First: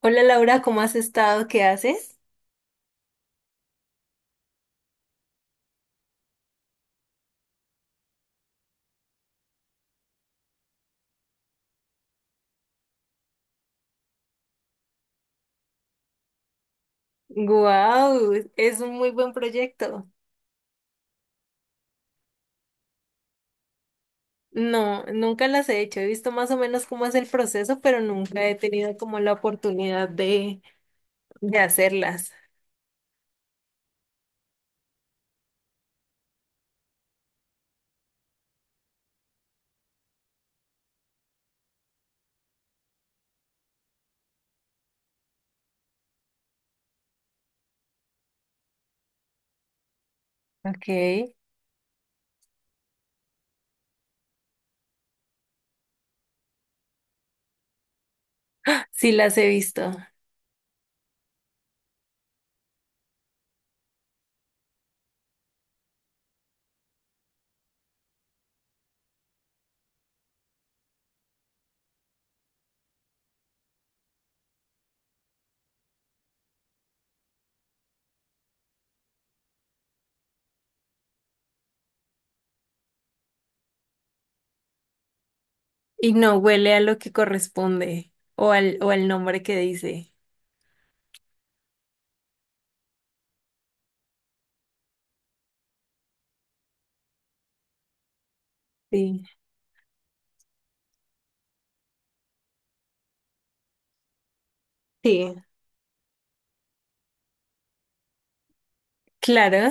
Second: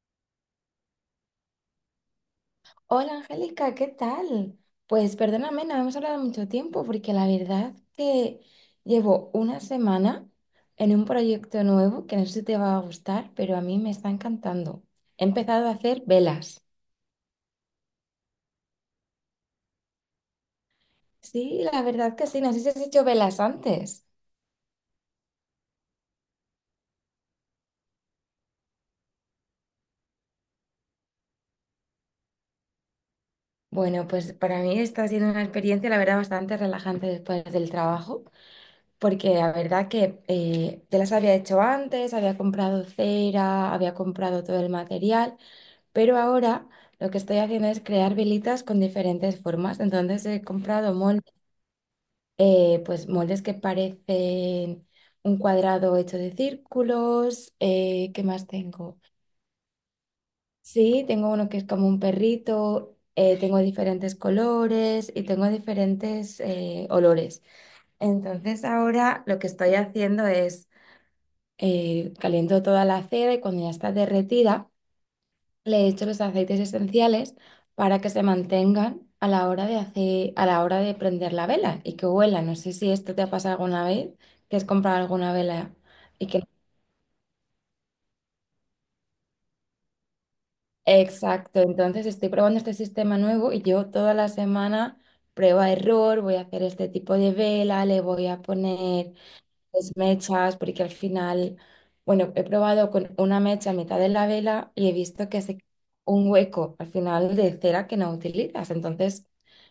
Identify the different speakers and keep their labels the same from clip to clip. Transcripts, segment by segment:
Speaker 1: Hola Laura, ¿cómo has estado? ¿Qué haces?
Speaker 2: Hola Angélica, ¿qué tal? Pues perdóname, no hemos hablado mucho tiempo porque la verdad que llevo una semana en un proyecto nuevo que no sé si te va a gustar, pero a mí me está encantando. He empezado a hacer velas.
Speaker 1: ¡Guau! Es un muy buen proyecto.
Speaker 2: Sí, la verdad que sí, no sé si has hecho velas antes.
Speaker 1: No, nunca las he hecho. He visto más o menos cómo es el proceso, pero nunca he tenido como la oportunidad de hacerlas.
Speaker 2: Bueno, pues para mí está siendo una experiencia, la verdad, bastante relajante después del trabajo, porque la verdad que ya las había hecho antes, había comprado cera, había comprado todo el material. Pero ahora lo que estoy haciendo es crear velitas con diferentes formas. Entonces he comprado
Speaker 1: Ok.
Speaker 2: moldes, pues moldes que parecen un cuadrado hecho de círculos. ¿Qué más tengo?
Speaker 1: Sí las he visto.
Speaker 2: Sí, tengo uno que es como un perrito. Tengo diferentes colores y tengo diferentes olores. Entonces ahora lo que estoy haciendo es caliento toda la cera y cuando ya está derretida le echo los aceites esenciales para que se mantengan a la hora de hacer, a la hora de prender la vela y que huela. No sé si esto te ha pasado alguna vez, que has comprado alguna vela
Speaker 1: Y
Speaker 2: y
Speaker 1: no
Speaker 2: que...
Speaker 1: huele a lo que corresponde o al nombre que dice.
Speaker 2: Exacto, entonces estoy probando este sistema nuevo y yo toda la semana prueba error, voy a hacer este tipo de vela, le voy a poner
Speaker 1: Sí.
Speaker 2: pues, mechas, porque al final, bueno, he probado con una mecha a mitad de la vela y he visto
Speaker 1: Sí,
Speaker 2: que hace un hueco al final de cera que no utilizas, entonces...
Speaker 1: claro.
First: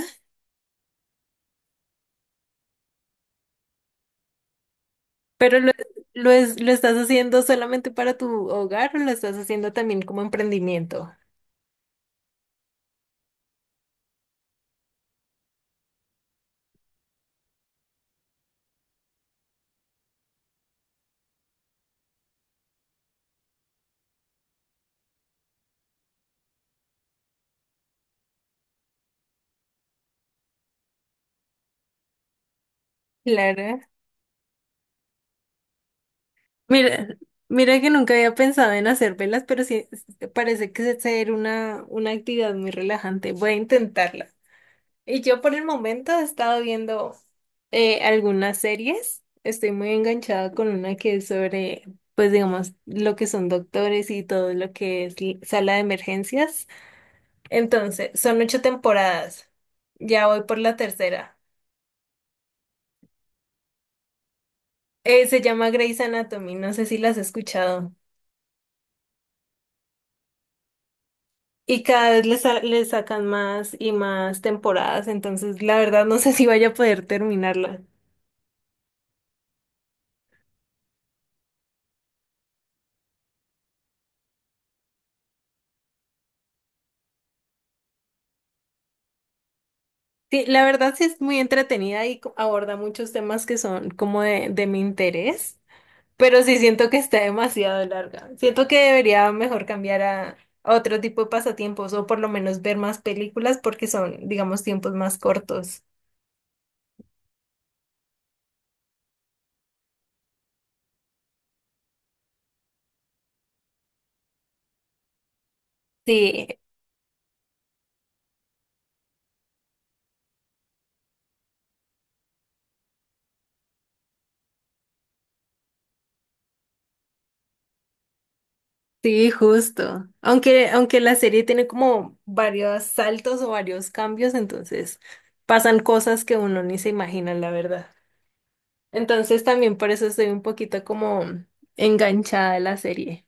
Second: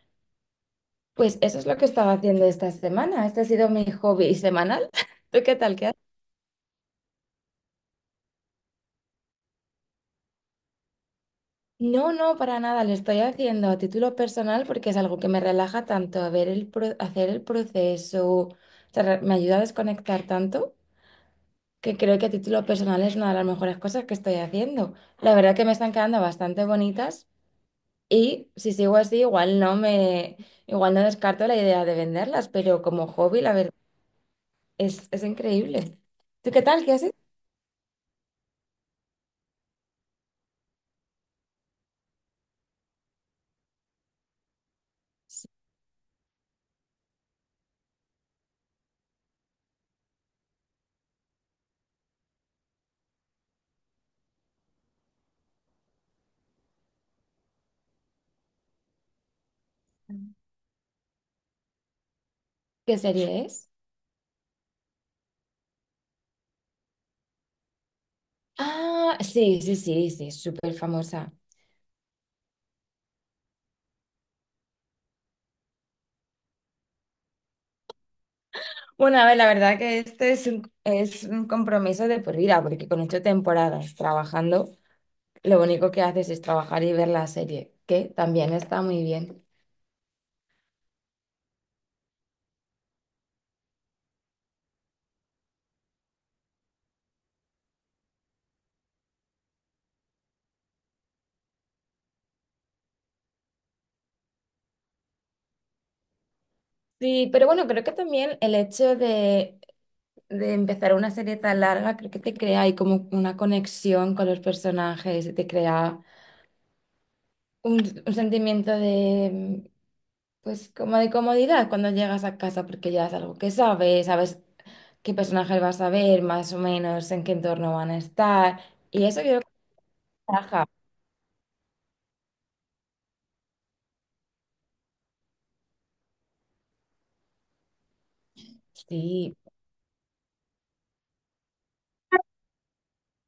Speaker 2: Pues eso es lo que estaba haciendo esta semana. Este ha sido mi hobby semanal. ¿Tú qué
Speaker 1: Pero lo,
Speaker 2: tal? ¿Qué haces?
Speaker 1: lo, es- lo estás haciendo solamente para tu hogar o lo estás haciendo también como emprendimiento.
Speaker 2: No, no, para nada. Lo estoy haciendo a título personal porque es algo que me relaja tanto, a ver el hacer el proceso. O sea, me ayuda a desconectar tanto que creo que a título personal es una de las mejores cosas que estoy haciendo. La verdad que me están quedando bastante bonitas y si sigo así, igual no descarto la idea de venderlas, pero como hobby, la verdad,
Speaker 1: Claro.
Speaker 2: es increíble. ¿Tú qué tal? ¿Qué
Speaker 1: Mira,
Speaker 2: haces?
Speaker 1: mira que nunca había pensado en hacer velas, pero sí sí, parece que es ser una actividad muy relajante. Voy a intentarla. Y yo por el momento he estado viendo algunas series. Estoy muy enganchada con una que es sobre, pues digamos, lo que son doctores y todo lo que es sala de emergencias. Entonces, son ocho temporadas. Ya voy por la tercera.
Speaker 2: ¿Qué serie es?
Speaker 1: Se llama Grey's Anatomy. No sé si la has escuchado.
Speaker 2: Ah, sí, sí, sí, sí, es súper famosa.
Speaker 1: Y cada vez le sacan más y más temporadas, entonces la verdad no sé si vaya a poder terminarla.
Speaker 2: Bueno, a ver, la verdad que es un compromiso de por vida, porque con ocho temporadas trabajando, lo único que haces es trabajar y ver la serie, que también está muy bien.
Speaker 1: Sí, la verdad sí es muy entretenida y aborda muchos temas que son como de mi interés, pero sí siento que está demasiado larga. Siento que debería mejor cambiar a otro tipo de pasatiempos o por lo menos ver más películas porque son, digamos, tiempos más cortos.
Speaker 2: Sí, pero bueno, creo que también de empezar una serie tan larga, creo que te crea ahí como una conexión con los personajes, y te crea
Speaker 1: Sí,
Speaker 2: un sentimiento de, pues, como de comodidad cuando llegas a casa, porque ya es algo que sabes qué personajes vas a ver, más o menos en qué entorno van a estar. Y eso yo
Speaker 1: sí,
Speaker 2: creo que
Speaker 1: justo.
Speaker 2: trabaja.
Speaker 1: Aunque la serie tiene como varios saltos o varios cambios, entonces pasan cosas que uno ni se imagina, la verdad.
Speaker 2: Sí,
Speaker 1: Entonces también por eso estoy un poquito como enganchada a la serie.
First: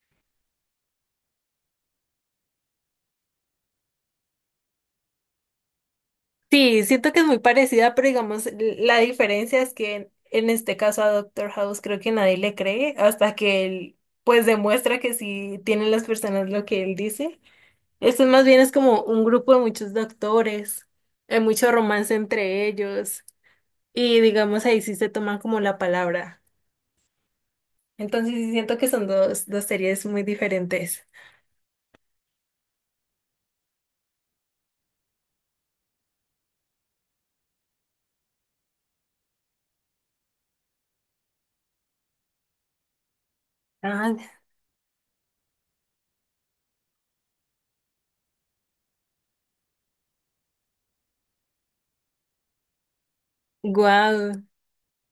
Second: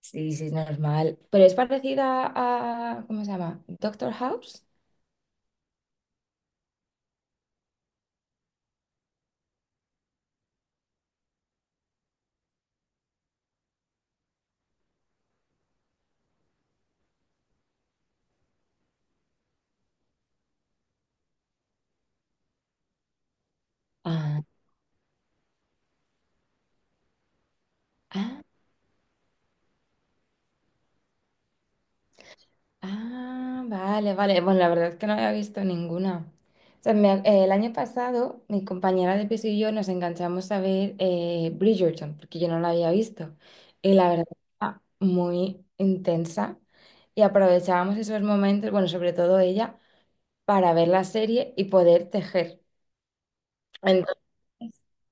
Speaker 2: sí, sí, es normal. Pero es parecida a, ¿cómo se llama? Doctor House.
Speaker 1: Sí, siento que es muy parecida, pero digamos, la diferencia es que en este caso a Doctor House creo que nadie le cree hasta que él pues demuestra que sí tienen las personas lo que él dice. Esto más bien es como un grupo de muchos doctores, hay mucho romance entre ellos y
Speaker 2: Ah,
Speaker 1: digamos ahí sí se toman como la palabra. Entonces
Speaker 2: ah,
Speaker 1: sí siento que son dos series muy diferentes.
Speaker 2: ah, vale, vale. Bueno, la verdad es que no había visto ninguna. O sea, el año pasado, mi compañera de piso y yo nos enganchamos a ver Bridgerton, porque yo no la había visto. Y la
Speaker 1: Ah,
Speaker 2: verdad, era muy intensa. Y aprovechábamos esos momentos, bueno, sobre todo ella para ver la serie y poder tejer. Entonces
Speaker 1: guau.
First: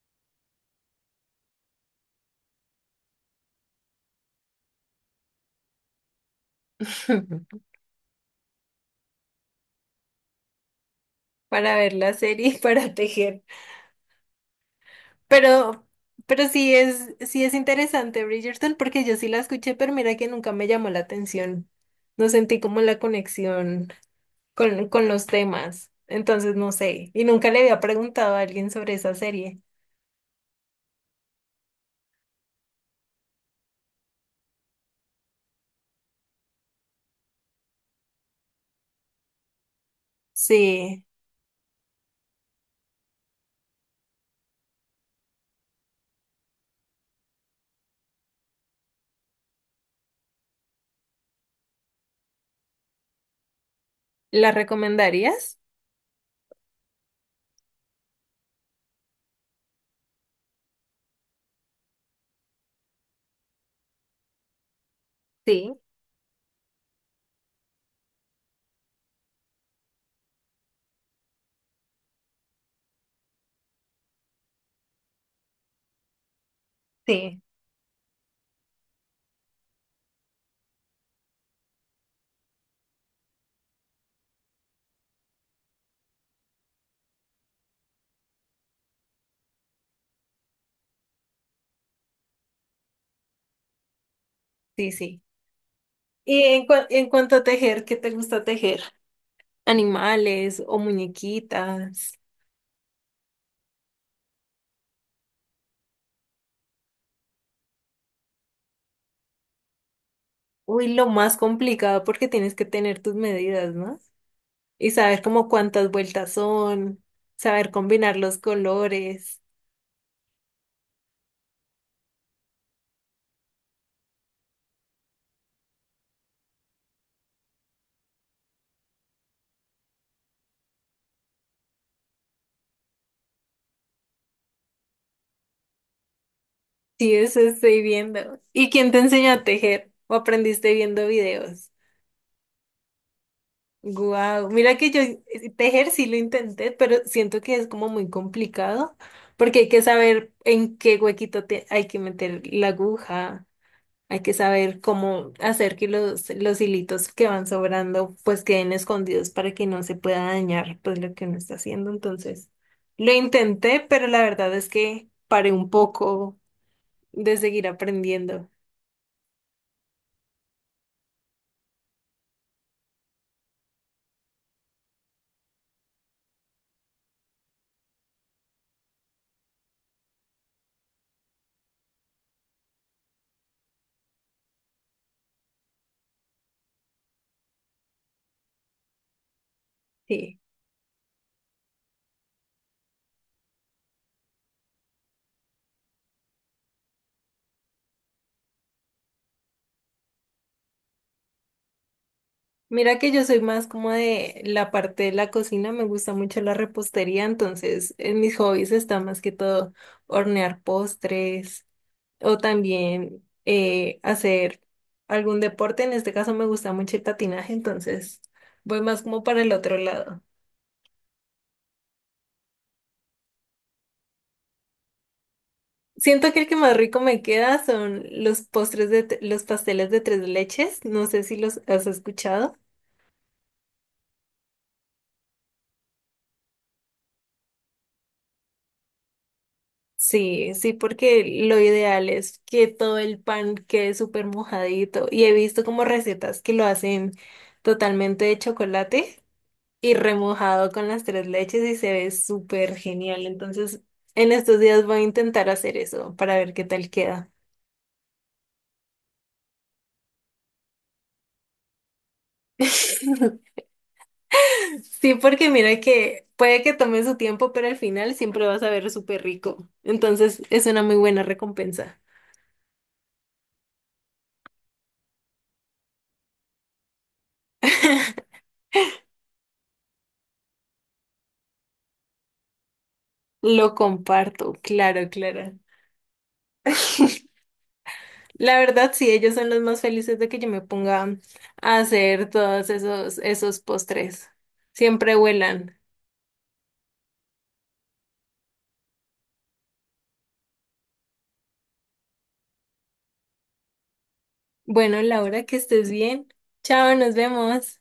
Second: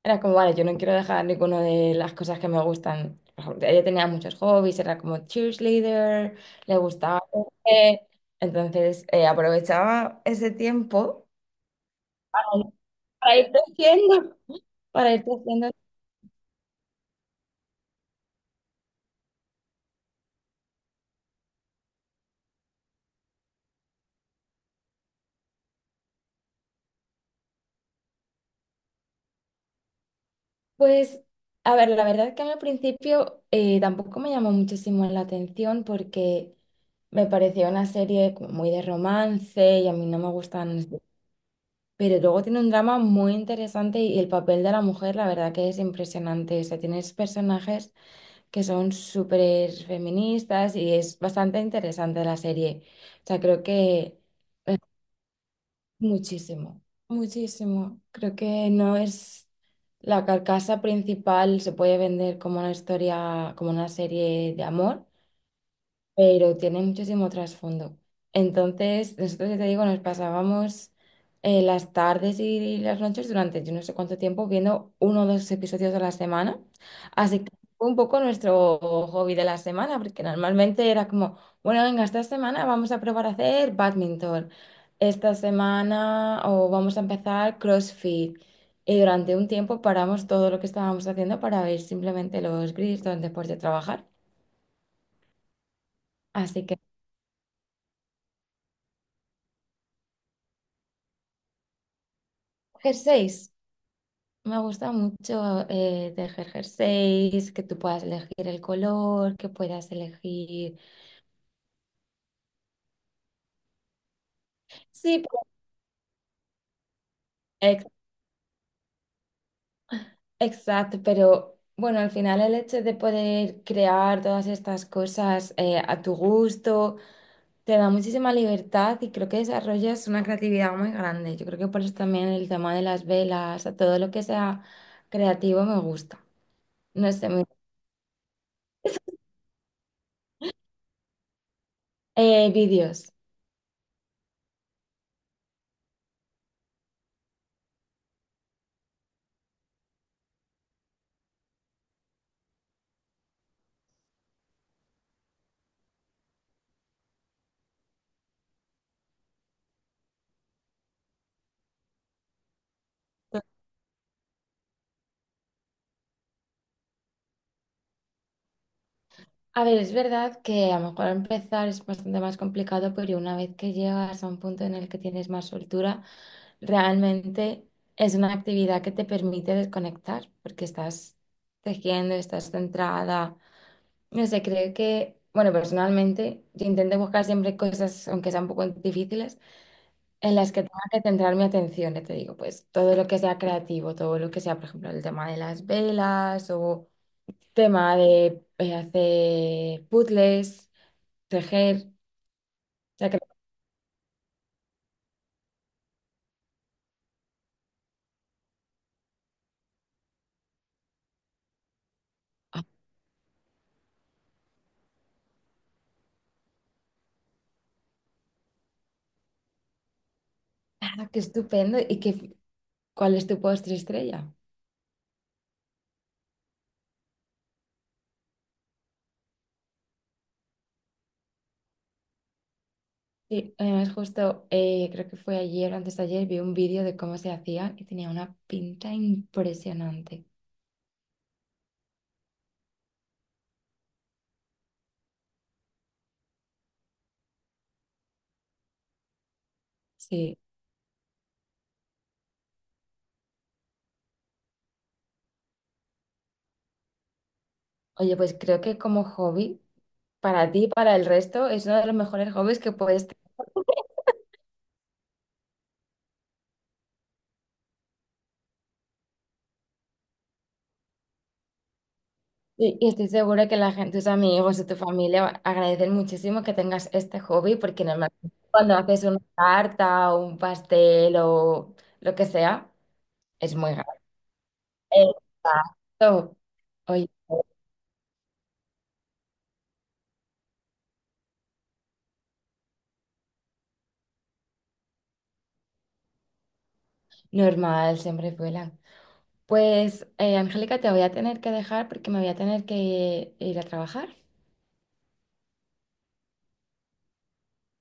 Speaker 2: era como, vale, yo no quiero dejar ninguna de las cosas que me gustan. Por ejemplo, ella tenía muchos hobbies, era como cheerleader, le gustaba tejer. Entonces aprovechaba ese tiempo
Speaker 1: Para ver la
Speaker 2: para
Speaker 1: serie y para
Speaker 2: para
Speaker 1: tejer.
Speaker 2: ir tejiendo, para ir tejiendo.
Speaker 1: Pero, pero sí es interesante Bridgerton porque yo sí la escuché, pero mira que nunca me llamó la atención. No sentí como la conexión con los temas. Entonces, no sé. Y nunca le había preguntado a alguien sobre esa serie.
Speaker 2: Pues, a ver, la verdad que a mí al principio tampoco me llamó muchísimo la atención porque me parecía una serie como muy de romance y a mí no me gustan.
Speaker 1: Sí.
Speaker 2: Pero luego tiene un drama muy interesante y el papel de la mujer, la verdad que es impresionante. O sea, tienes personajes que son súper feministas y es bastante interesante la serie. O sea, creo que
Speaker 1: ¿La recomendarías?
Speaker 2: muchísimo, muchísimo. Creo que no es la carcasa principal, se puede vender como una historia, como una serie de amor,
Speaker 1: Sí,
Speaker 2: pero tiene muchísimo trasfondo. Entonces, nosotros, ya te digo, nos pasábamos las tardes y las noches durante yo no sé cuánto tiempo viendo uno o dos episodios a la semana. Así
Speaker 1: sí.
Speaker 2: que fue un poco nuestro hobby de la semana, porque normalmente era como, bueno, venga, esta semana vamos a probar a hacer badminton, esta semana o vamos a empezar CrossFit. Y durante un tiempo paramos todo lo que estábamos haciendo para ver simplemente los grills donde después de trabajar.
Speaker 1: Sí, sí. Y
Speaker 2: Así que,
Speaker 1: en cuanto a tejer, ¿qué te gusta tejer? Animales o muñequitas.
Speaker 2: jersey. Me gusta mucho tejer jerseys, que tú puedas elegir el color, que puedas elegir.
Speaker 1: Uy, lo más complicado porque tienes que tener tus medidas, ¿no? Y
Speaker 2: Sí,
Speaker 1: saber
Speaker 2: pero-
Speaker 1: como cuántas vueltas son, saber
Speaker 2: ex-
Speaker 1: combinar los colores.
Speaker 2: exacto, pero bueno, al final el hecho de poder crear todas estas cosas a tu gusto te da muchísima libertad y creo que desarrollas una creatividad muy grande. Yo creo que por eso también el tema de las velas, a todo lo que sea creativo me gusta. No
Speaker 1: Sí,
Speaker 2: sé,
Speaker 1: eso
Speaker 2: me-
Speaker 1: estoy viendo. ¿Y quién te enseñó a tejer? ¿O aprendiste viendo videos?
Speaker 2: vídeos.
Speaker 1: Guau, mira que yo tejer sí lo intenté, pero siento que es como muy complicado porque hay que saber en qué huequito te hay que meter la aguja, hay que saber cómo hacer que los hilitos que van sobrando pues queden escondidos para que no se pueda dañar pues lo que uno está haciendo. Entonces, lo intenté, pero la verdad es que paré un poco de seguir aprendiendo.
Speaker 2: A ver, es verdad que a lo mejor empezar es bastante más complicado, pero una vez que llegas a un punto en el que tienes más soltura, realmente es una actividad que te permite desconectar, porque estás tejiendo, estás centrada. No sé, creo que, bueno, personalmente, yo intento buscar siempre cosas, aunque sean un poco difíciles, en
Speaker 1: Sí.
Speaker 2: las que tenga que centrar mi atención, ya te digo, pues todo lo que sea creativo, todo lo que sea, por ejemplo, el tema de las velas o tema de hacer puzzles tejer.
Speaker 1: Mira
Speaker 2: Sea,
Speaker 1: que
Speaker 2: que,
Speaker 1: yo soy más como de la parte de la cocina, me gusta mucho la repostería, entonces en mis hobbies está más que todo hornear postres o también hacer algún deporte, en este caso me gusta mucho el patinaje, entonces voy más como para el otro lado.
Speaker 2: ah, qué estupendo. ¿Y qué, cuál es tu postre estrella?
Speaker 1: Siento que el que más rico me queda son los postres de los pasteles de tres leches, no sé si los has escuchado.
Speaker 2: Sí, además justo creo que fue ayer o antes de ayer vi un vídeo de cómo se hacía y tenía una pinta impresionante.
Speaker 1: Sí, sí, porque lo ideal es que todo el pan quede súper mojadito. Y he visto como recetas que lo hacen totalmente de chocolate y
Speaker 2: Sí.
Speaker 1: remojado con las tres leches y se ve súper genial. Entonces, en estos días voy a intentar hacer eso para ver qué tal queda.
Speaker 2: Oye, pues creo que como hobby, para ti y para el resto, es uno de los mejores hobbies que puedes tener.
Speaker 1: Sí, porque mira que puede que tome su tiempo, pero al final siempre vas a ver súper rico. Entonces, es una muy buena recompensa.
Speaker 2: Y estoy segura que la gente, tus amigos y tu familia agradecen muchísimo que tengas este hobby, porque normalmente cuando haces una tarta o un pastel o lo que sea, es muy.
Speaker 1: Lo comparto, claro, Clara.
Speaker 2: Exacto. Oye,
Speaker 1: La verdad, sí, ellos son los más felices de que yo me ponga a hacer todos esos postres. Siempre vuelan.
Speaker 2: normal, siempre vuelan. Pues, Angélica, te voy a tener que dejar porque me voy a tener que ir a trabajar.
Speaker 1: Bueno, Laura, que estés bien. Chao, nos vemos.